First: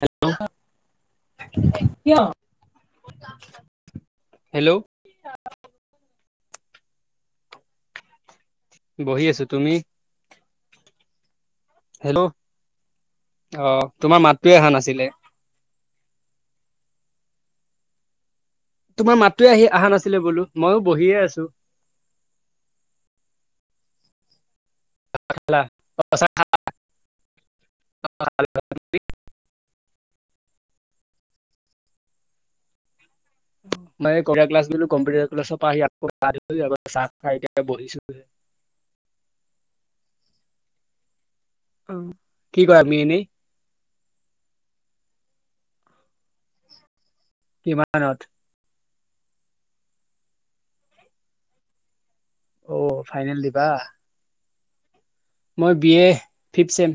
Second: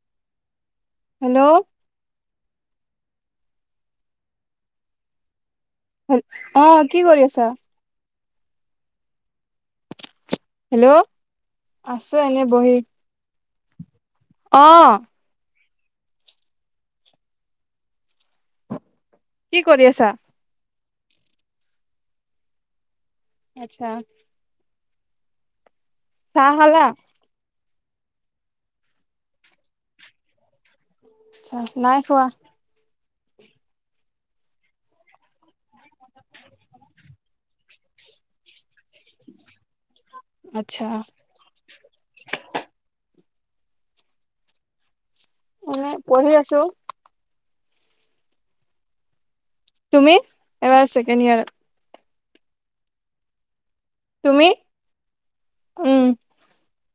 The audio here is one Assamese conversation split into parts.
[unintelligible] হেল্ল' কিয়? হেল্ল'। অ কি কৰি আছা? বহি আছোঁ। তুমি? হেল্ল'? আছোঁ হেল্ল' এনে বহি। অ' তোমাৰ মাতটোৱে অ অহা নাছিলে। তোমাৰ মাতটোৱে কি আহি- কৰি আহা আছা? নাছিলে বোলো। ময়ো বহিয়ে আছোঁ। আচ্ছা। ভাত খালা? চাহ খালা? [unintelligible] আচ্ছা, নাই খোৱা। মানে কপিতা ক্লাছ গলোঁ, কম্পিটাৰ ক্লাছৰ পৰা আহি আকৌ [unintelligible] আগত চাহ খাই এতিয়া বহিছিলোহে। আচ্ছা। কি কৰা তুমি এনেই ময়ো এ পঢ়ি আছোঁ। কিমানত? তুমি? এইবাৰ ছেকেণ্ড ইয়াৰত। অ' ফাইনেল দিবা? তুমি? মই B um A fifth sem.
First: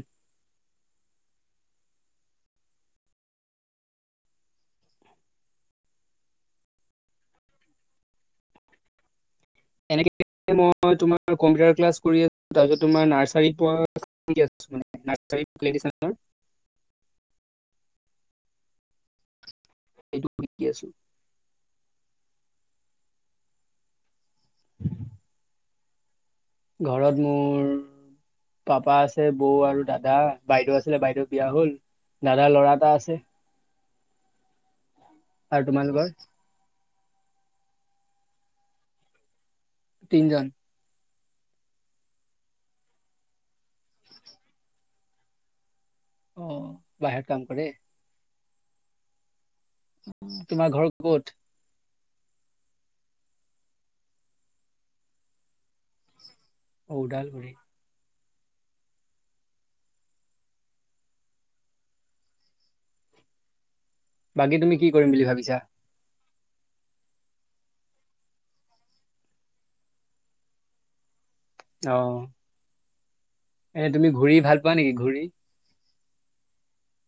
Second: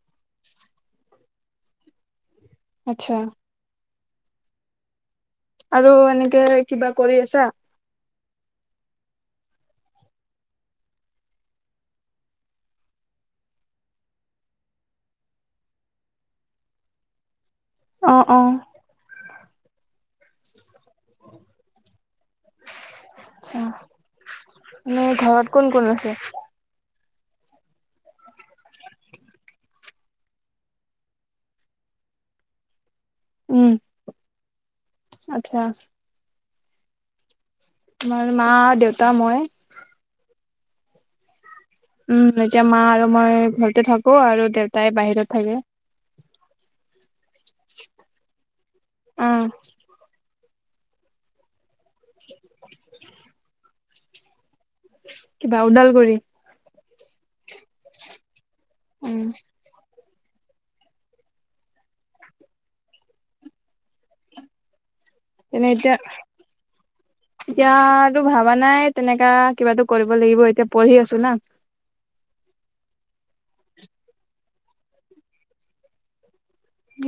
আচ্ছা। আৰু এনেকে কিবা কৰি আছা? এনেকে মই তোমাৰ কম্পিউটাৰ ক্লাছ কৰি আছোঁ। তাকে তোমাৰ নাৰ্চাৰী [unintelligible] ছোঁ মানে, নাৰ্চাৰী [unintelligible] অ অ এইটো শিকি আছোঁ। অ এনে ঘৰত কোন কোন আছে? ঘৰত মোৰ পাপা আছে বৌ আৰু দাদা, বাইদেউ আছিলে বাইদেউ বিয়া হ'ল দাদাৰ ল'ৰা এটা আছ- উম আচ্ছা আৰু তোমালোকৰ? আমাৰ মা, দেউতা, মই। তিনজন। উম এতিয়া মা আৰু মই ঘৰতে থাকো আৰু দেউতাই বাহিৰত থাকে। অ বাহিৰত কাম কৰে। ওম তোমাৰ ঘৰ ক'ত? কিবা ওদালগুৰি। ঔ ওদালগুৰি। উম। বাকী তুমি কি কৰিম বুলি ভাবিছা? তেনে এতিয়া এতিয়াতো ভাবা নাই তেনেকা কিবাটো কৰিব লাগিব এতিয়া পঢ়ি আছোঁ না। অ এ তুমি ঘূৰি ভাল পোৱা নেকি ঘূৰি?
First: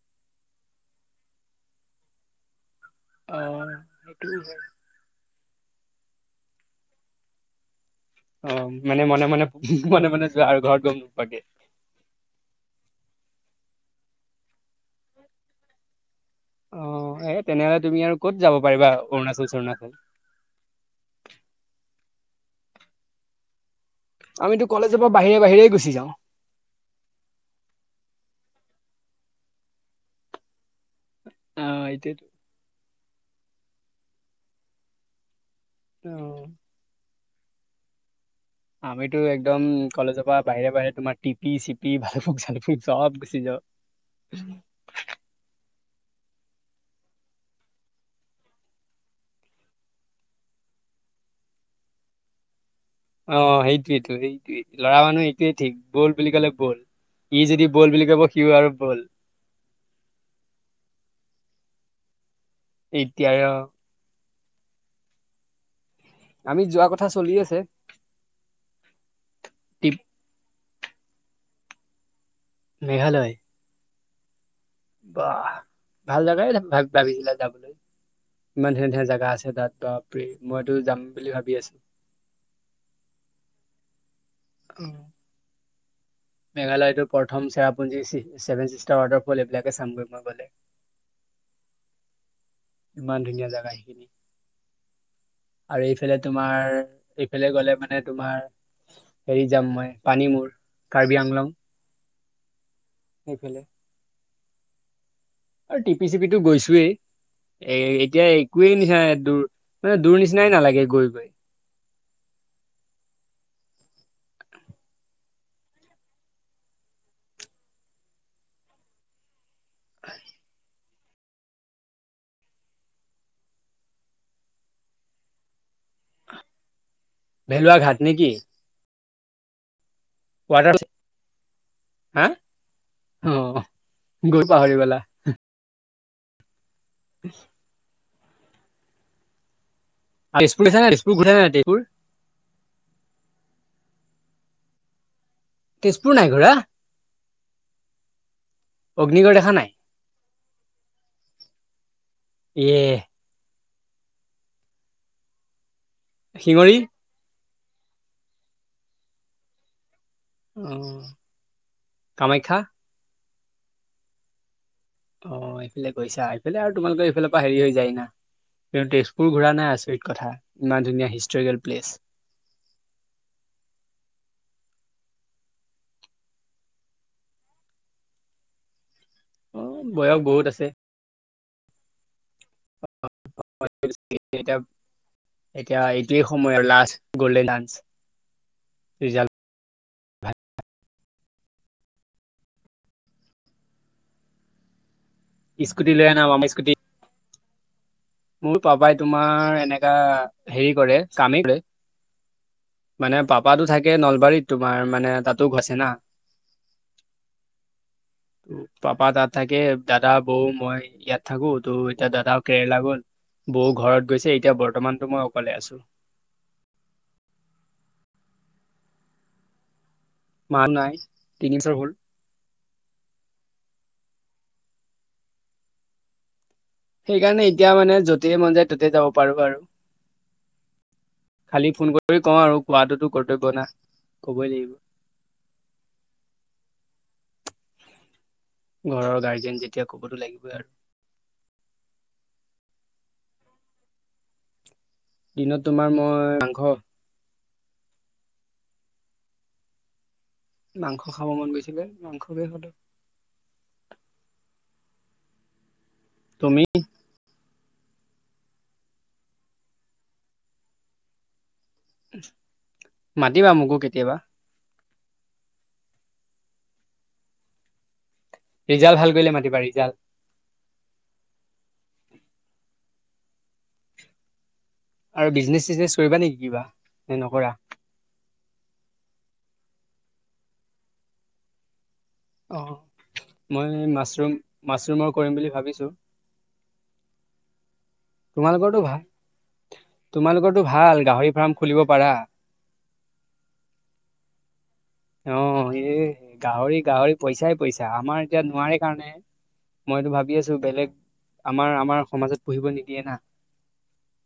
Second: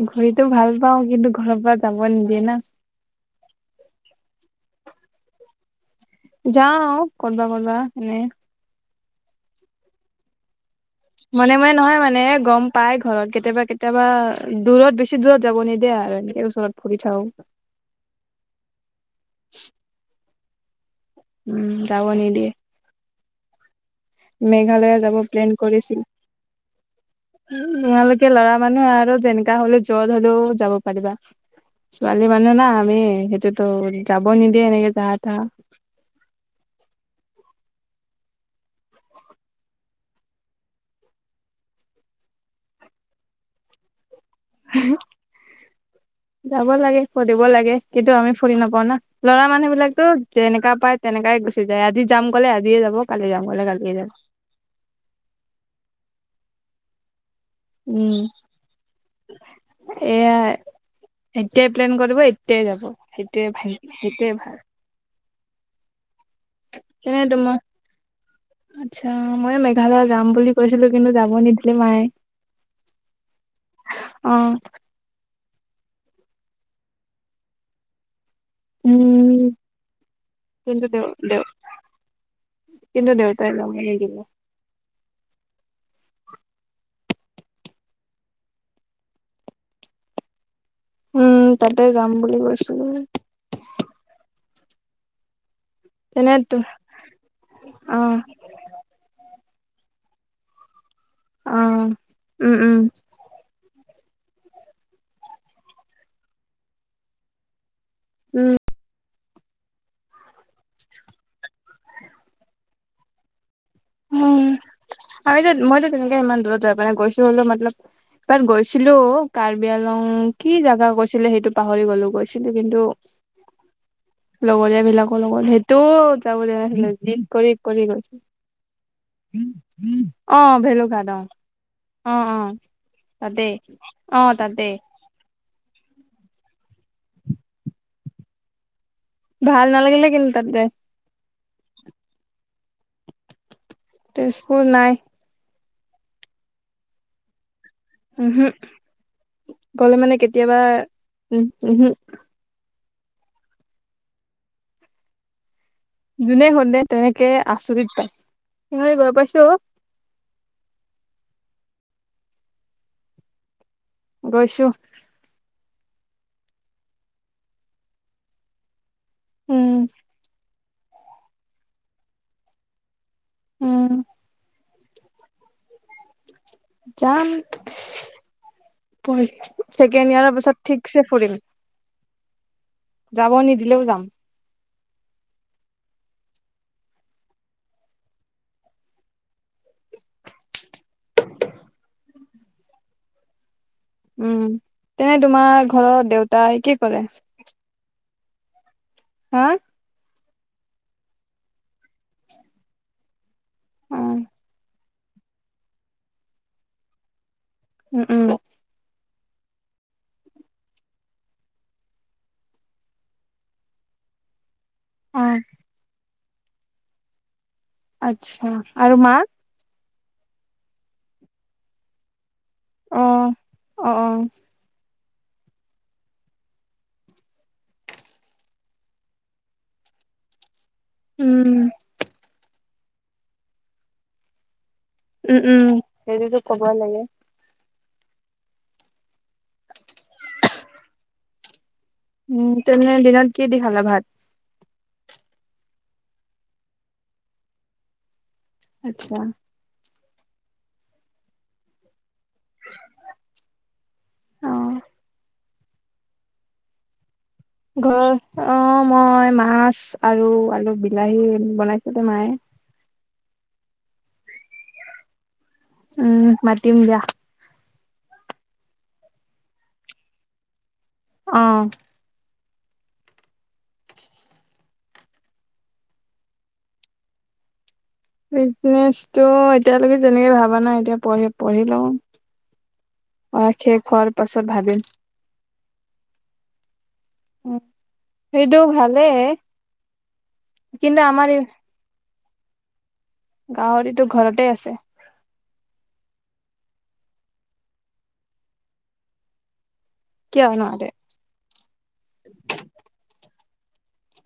ঘূৰিতো ভাল পাওঁ, কিন্তু ঘৰৰ পৰা যাব নিদিয়ে না। অ সেইটোও হয়। যাওঁ কতবা কতবা। অ মানে মনে মনে উমহ মনে মনে যোৱা আৰু ঘৰত। গম নোপোৱাকে। মনে মনে নহয় মানে গ'ম পাই ঘৰত কেতিয়াবা কেত- কেতিয়াবা দূৰত বেছি দূৰত যাব নিদিয়ে আৰু এনে। অ এই তেনেহলে তুমি আৰু ক'ত যাব পাৰিবা অৰুণাচল চৰুণাচল। উম যাব নিদিয়ে। আমিতো মেঘালয়া কলেজৰ পৰা যাব বাহিৰে প্লেন বাহিৰে গুচি কৰিছিল। যাওঁ। উম তোমালোকে ল'ৰা মানুহ আৰু যেনেকা হ'লেও য'ত হ'লেও যাব পাৰিবা অ এইটোৱেটো ছোৱালী মানুহ না আমি সেইটোত টো যাব নিদিয়ে এনেকে যাহা তাহা। অ। আমিতো একদম কলেজৰ পৰা বাহিৰে বাহিৰে তোমাৰ টিপি চিপি ভালুফুক চালুফুক চব গুচি যাওঁ। [inaudible] [unintelligible] [inaudible] যাব লাগে ফুৰিব লাগে কিন্তু আমি ফুৰি নাপাওঁ না ল'ৰা মানুহ বিলাক টো যেনেকা পায় তেনেকাই গুচি যায় আজি যাম ক'লে আজ- অ সেইটোৱেটো সেইটোৱেই ল'ৰা মানুহ এইটোৱে ঠিক বল বুলি ক'লে বল। ই যদি বল বুলি উম ক'ব সিও আৰু বল। এয়া এতিয়াই প্লেন কৰিব এতিয়াই যাব এতিয়াই অ সেইটোৱে ভাল সেইটোৱে ভাল। আমি যোৱা কথা এনে চলি তোমাৰ আছে আচ্ছা মইও টিপ মেঘালয় যাম বুলি কৈছিলো কিন্তু যাব নিদিলে মায়ে। মেঘালয়। অ। বাহ ভাল জেগাই ভাব ভাবিছিলা যাবলৈ। ইমান ধুনীয়া ধুনীয়া জাগা উম আছে তাত বাপৰে, মইতো কিন্তু যাম দেউ বুলি দেউ ভাবি আছো। কিন্তু দেউতাই যাব নিদিয়ে মেঘালয়তৰ প্ৰথম Cherrapunji, C seven sister water fall এইবিলাকে চামগৈ মই গ'লে। উম, তাতে যাম বুলি কৈছো। ইমান ধুনীয়া জেগা সেইখিনি আৰু এইফালে তেনে তোমাৰ এইফালে গলে অ মানে তোমাৰ হেৰিত যাম মই পানী মূৰ কাৰ্বি আংলং। অ উম, উম। সেইফালে আৰু টিপি চিপিটো গৈছোয়েই এ এতিয়া উম একোৱেই নিচিনা দূৰ মানে দূৰ নিচিনাই নালাগে গৈ গৈ উম, আৰু যে মইতো তেনেকে ইমান দূৰত যাব পৰা নাই গৈছো হ'লেও মতলব তাত গৈছিলো কাৰ্বি আলং কি জেগা কৈছিল! ছিলে সেইটো পাহৰি গলো গৈছিলো কিন্তু লগৰীয়া বিলাকৰ লগত সেইটো যাব দিয়া নাছিলে জিদ কৰি ভেলুৱা কৰি ঘাট গৈছো। নে কি উম উম অ ৱাটাৰ ভেলোঘাত অ। হা অহ, অ, অ তাতে অহ গৈ ততে পাহৰি গলা উ ভাল নালাগিলে কিন্তু আৰু তাতে তেজপুৰ গৈছা নে নাই তেজপুৰ ঘূৰা নাই তেজপুৰ? তেজপুৰ নাই তেজপুৰ নাই ঘূৰা? উম হুম, অগ্নিগড় দেখা নাই গলে মানে কেতিয়াবা উম হুম। এ যোনে শিঙৰি হলে তেনেকে আচৰিত পাই সিহতে গৈ পাইছো। উম, কামাখ্যা? গৈছো। অ এইফালে গৈছা এইফালে আৰু তোমালোকৰ এইফালৰ পৰা হেৰি হৈ যায় না, ইয়াৰ তেজপুৰ তুমি ঘুৰা উম, নাই আচৰিত কথা ইমান ধুনীয়া হিষ্টৰিকেল প্লেচ। উম। যাম। অ ছেকেণ্ড বয়স ইয়াৰৰ বহুত পিছত আছে ঠিকছে ফুৰিম। যাব নিদিলেও [unintelligible] যাম এতিয়া এতিয়া এই সময় আৰু লাষ্ট গ'ল্ডেন ডানস ৰিজাল্ট। উম, তেনে তোমাৰ স্কুটি লৈ ঘৰত আনা মামা দেউতাই স্কুটি কি কৰে? মোৰ পাপাই হা তোমাৰ এনেকা হেৰি কৰে কামে লয় মানে পাপা থাকে অ নলবাৰীত তোমাৰ মানে তাতো গৈছে না। উম উম পাপা তাত তাকে দাদা বৌ মই ইয়াত থাকো, তো এতিয়া দাদাও কেৰেলা গ'ল বৌ ঘৰত গৈছে, এতিয়া বৰ্তমানতো অ মই অকলে আছো। আচ্ছা আৰু মা? মা নাই, তিনিবছৰ হ'ল। অহ, অ অ। সেইকাৰণে এতিয়া মানে যতেই মন যায় ততেই যাব পাৰো আৰু উম খালি ফোন কৰি কওঁ আৰু কোৱাটোতো কৰ্তব্য না কবই লাগিব উম উম, সেইটোটো ক'বই লাগে ঘৰৰ গাৰ্জেন যেতিয়া কবতো লাগিবই আৰু উম তেনে দিনত কি দি খালা ভাত? দিনত তোমাৰ মই মাংস আচ্ছা। মাংস খাব মন গৈছিলে মাংসকে শুধো। অ তুমি ঘৰত অ মই মাছ আৰু আলু বিলাহী বনাই টো মায়ে। মাতিবা মোকো কেতিয়াবা। উম মাতিম দিয়া। ৰিজাল্ট ভাল কৰিলে মাতিবা, ৰিজাল্ট অহ আৰু বিজনেছ চিজনেচ কৰিবা নেকি কিবা, নে নকৰা? বিজনেছটো এতিয়ালৈকে তেনেকে ভাবা নাই এতিয়া পঢি পঢ়ি লওঁ। অ অ', মই শেষ হোৱাৰ মাছৰুম পাছত ভাবিম মাছৰুমৰ কৰিম বুলি ভাবিছোঁ। [inaudible] সেইটো তোমালোকৰটো ভাল, ভালেই তোমালোকৰটো কিন্তু ভাল আমাৰ গাহৰি এই ফাৰ্ম খুলিব পাৰা। গাহৰিটো ঘৰতে আছে। অ এই গাহৰি গাহৰি পইছাই পইছা আমাৰ এতিয়া নোৱাৰে কাৰণে। মইটো ভাবি কিয় আছোঁ নোৱাৰে বেলেগ আমাৰ আমাৰ সমাজত পোহিব নিদিয়ে না।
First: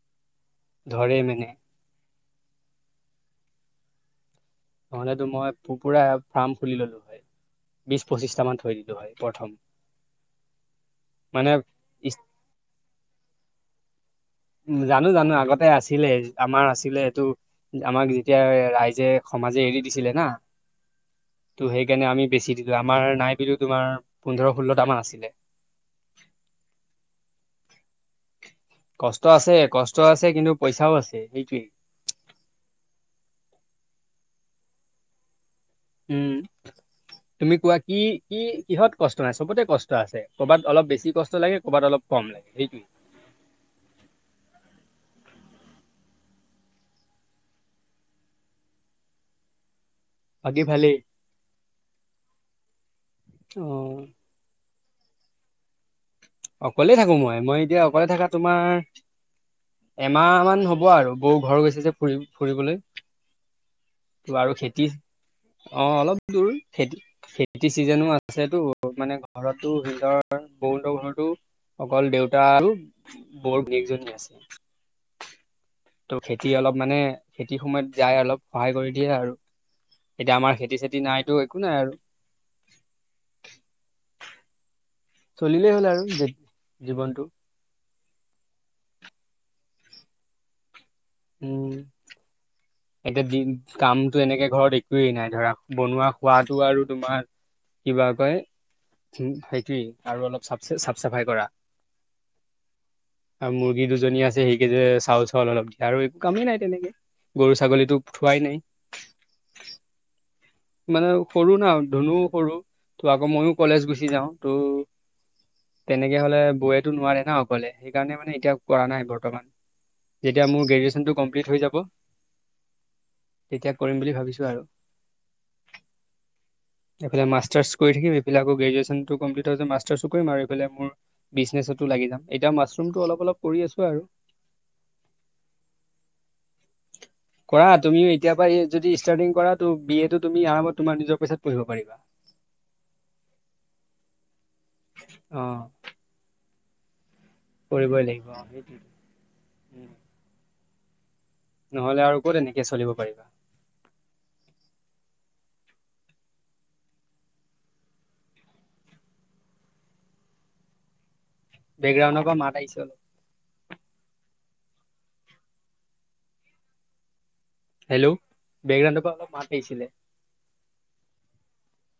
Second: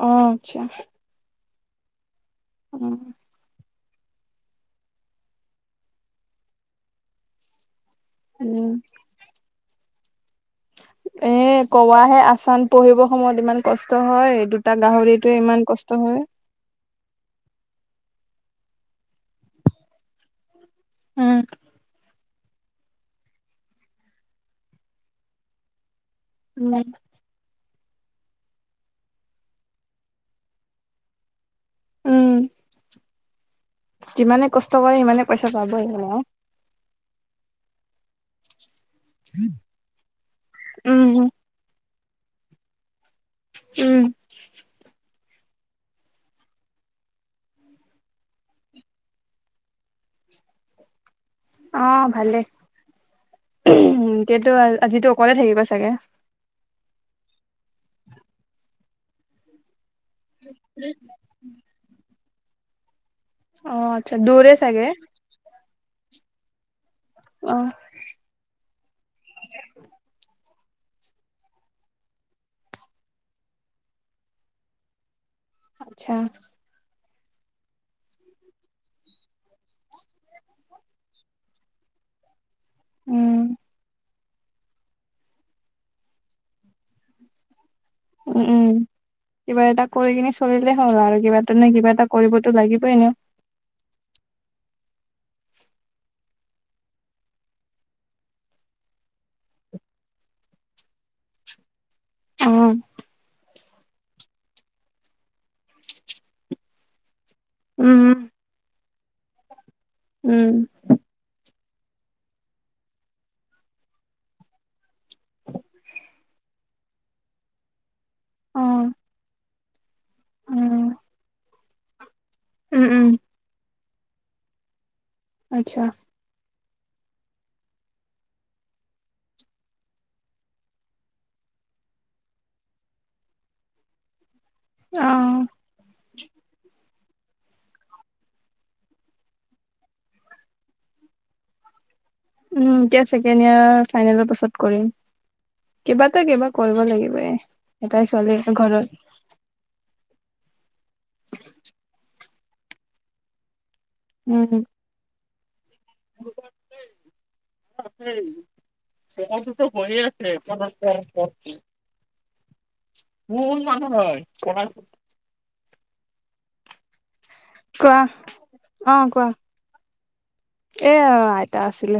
অহ আচ্ছা। ধৰে মানে উম। নহ'লেটো মই পু পুৰা ফাৰ্ম খুলি ল'লো হয়, বিশ পঁচিশটা মান থৈ দিলো হয় প্ৰথম। এ মানে কৱাহে আচান পোহিবৰ সময়ত ইমান কষ্ট। হয় দুটা উম জানো গাহৰিটোৱে জানো ইমান আগতে কষ্ট আছিলে হয় আমাৰ আছিলে এইটো আমাক তেতিয়া ৰাইজে সমাজে এৰি দিছিলে না উম ত' সেইকাৰণে আমি বেছি দিলোঁ। আমাৰ নাই বুলিও তোমাৰ পোন্ধৰ ষোল্লটা মান আছিলে। উম। কষ্ট আছে কষ্ট আছে কিন্তু পইছাও আছে সেইটোৱেই। উম। যিমানে কষ্ট কৰে সিমানে পইচা পাবই উম তুমি কোৱা কি কি কিহত কষ্ট নাই চবতে কষ্ট আছে ক'ৰবাত অলপ বেছি উম কষ্ট লাগে ক'ৰবাত অলপ কম লাগে সেইটোৱে। উম। বাকী ভালেই। অ ভালে, অ উমহ এতিয়াটো আজিটো অকলে থাকিবা চাগে। অকলে থাকোং মই, মই এতিয়া অকলে থাকা তোমাৰ এমাহ মান হ'ব আৰু বৌ ঘৰ গৈছে যে ফুৰি ফুৰিবলৈ। অ আচ্ছা ত' আৰু দূৰে খেতি চাগে। অ অলপ দূৰ। খেতি অ খেতি চিজনো আছে টো মানে ঘৰতো সুন্দৰ লগঘৰ আৰু অকল দেউতা আৰু বৌৰ জীয়েকজনী আছে। আচ্ছা ত' খেতি অলপ মানে খেতি সময়ত যায় অলপ সহায় কৰি দিয়ে আৰু। এতিয়া আমাৰ খেতি চেতি নাইটো একো নাই আৰু। উম। চলিলেই হ'ল আৰু যে জীৱনটো। উম উম। কিবা এটা কৰি কিনে চলিলে হয় আৰু কিবা তেনে উম কিবা এটা কৰিবটো লাগিবই এনেও। এতিয়া দিন কামটো এনেকে ঘৰত একোৱেই নাই ধৰা বনোৱা খোৱাতো আৰু তোমাৰ কিবা কয় হোম সেইটোৱেই আৰু অলপ চাফ চাফ চাফাই কৰা। অ', আৰু মুৰ্গী দুজনী আছে সেইকেই যে চাউল চাউল অলপ আৰু একো কামেই নাই তেনেকে, গৰু ছাগলীটো উম, থোৱাই নাই। উম, মানে সৰু না ধুনু সৰু, ত' আকৌ মইও কলেজ গুচি যাওঁ ত'। তেনেকে হ'লে বৌয়েটো নোৱাৰে ন অকলে সেইকাৰণে মানে এতিয়া কৰা অ', নাই বৰ্তমান। যেতিয়া মোৰ উম, গ্ৰেজুৱেচনটো কমপ্লিট হৈ যাব। উম উম। শেষ কৰিম বুলি ভাবিছোঁ আৰু। আচ্ছা। [inaudible] এইফালে মাষ্টাৰচ কৰি থাকিম এইফালে আকৌ গ্ৰেজুৱেচনটো কমপ্লিত হোৱা পিছত মাষ্টাৰচটো কৰিম আৰু এইফালে মোৰ বিজনেছটো লাগি লাগি যাম এতিয়া মাছৰুমটো অলপ অলপ কৰি আছোঁ আৰু। অহ। কৰা তুমিও এতিয়া পৰা এ যদি ষ্টাৰ্টিং কৰা টো বি এ টো তুমি আৰামত তোমাৰ নিজৰ পইছাত পঢ়িব পাৰিবা। উম এতিয়া ছেকেণ্ড ইয়েৰ ফাইনেলৰ পাছত কৰিম। অ'। কিবা ত কিবা কৰিব লাগিব এ কৰিবই এটাই লাগিব ছোৱালী অ আছোঁ সেইটোৱে ঘৰত। নহ'লে আৰু ক'ত এনেকে চলিব পাৰিবা। উমহ। [inaudible] [unintelligible] বেকগ্ৰাউণ্ডৰ পৰা মাত আহিছে অলপ। [unintelligible] হেল্ল' বেকগ্ৰাউণ্ডৰ পৰা অলপ মাত আহিছিলে। অ অ আইতা আছিলে।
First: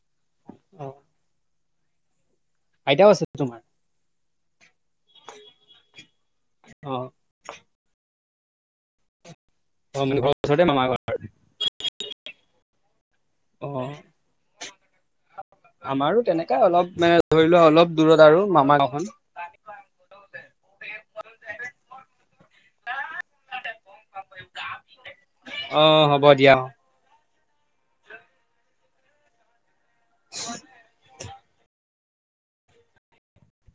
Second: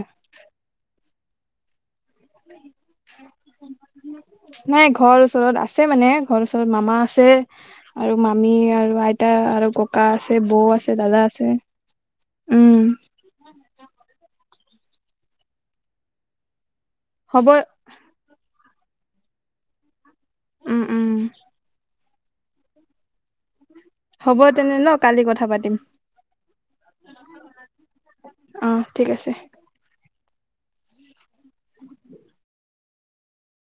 অ আইতাও আছে তোমাৰ? নাই ঘৰৰ ওচৰত আছে মানে ঘৰৰ ওচৰত মামা অ আছে আৰু মামি আৰু আইতা আৰু অ ককা মানে ঘৰৰ আছে বৌ ওচৰতে মামা আছে ঘৰ দাদা আছে। উম। অ আমাৰো তেনেকোৱাই অলপ। মানে হ'ব ধৰি লোৱা অলপ দূৰত আৰু মামা গাঁও খন। উম উম। [unintelligible] হ'ব তেনে ন কালি কথা পাতিম। অ হ'ব দিয়া অ অ ঠিক আছে। [unintelligible] [inaudible]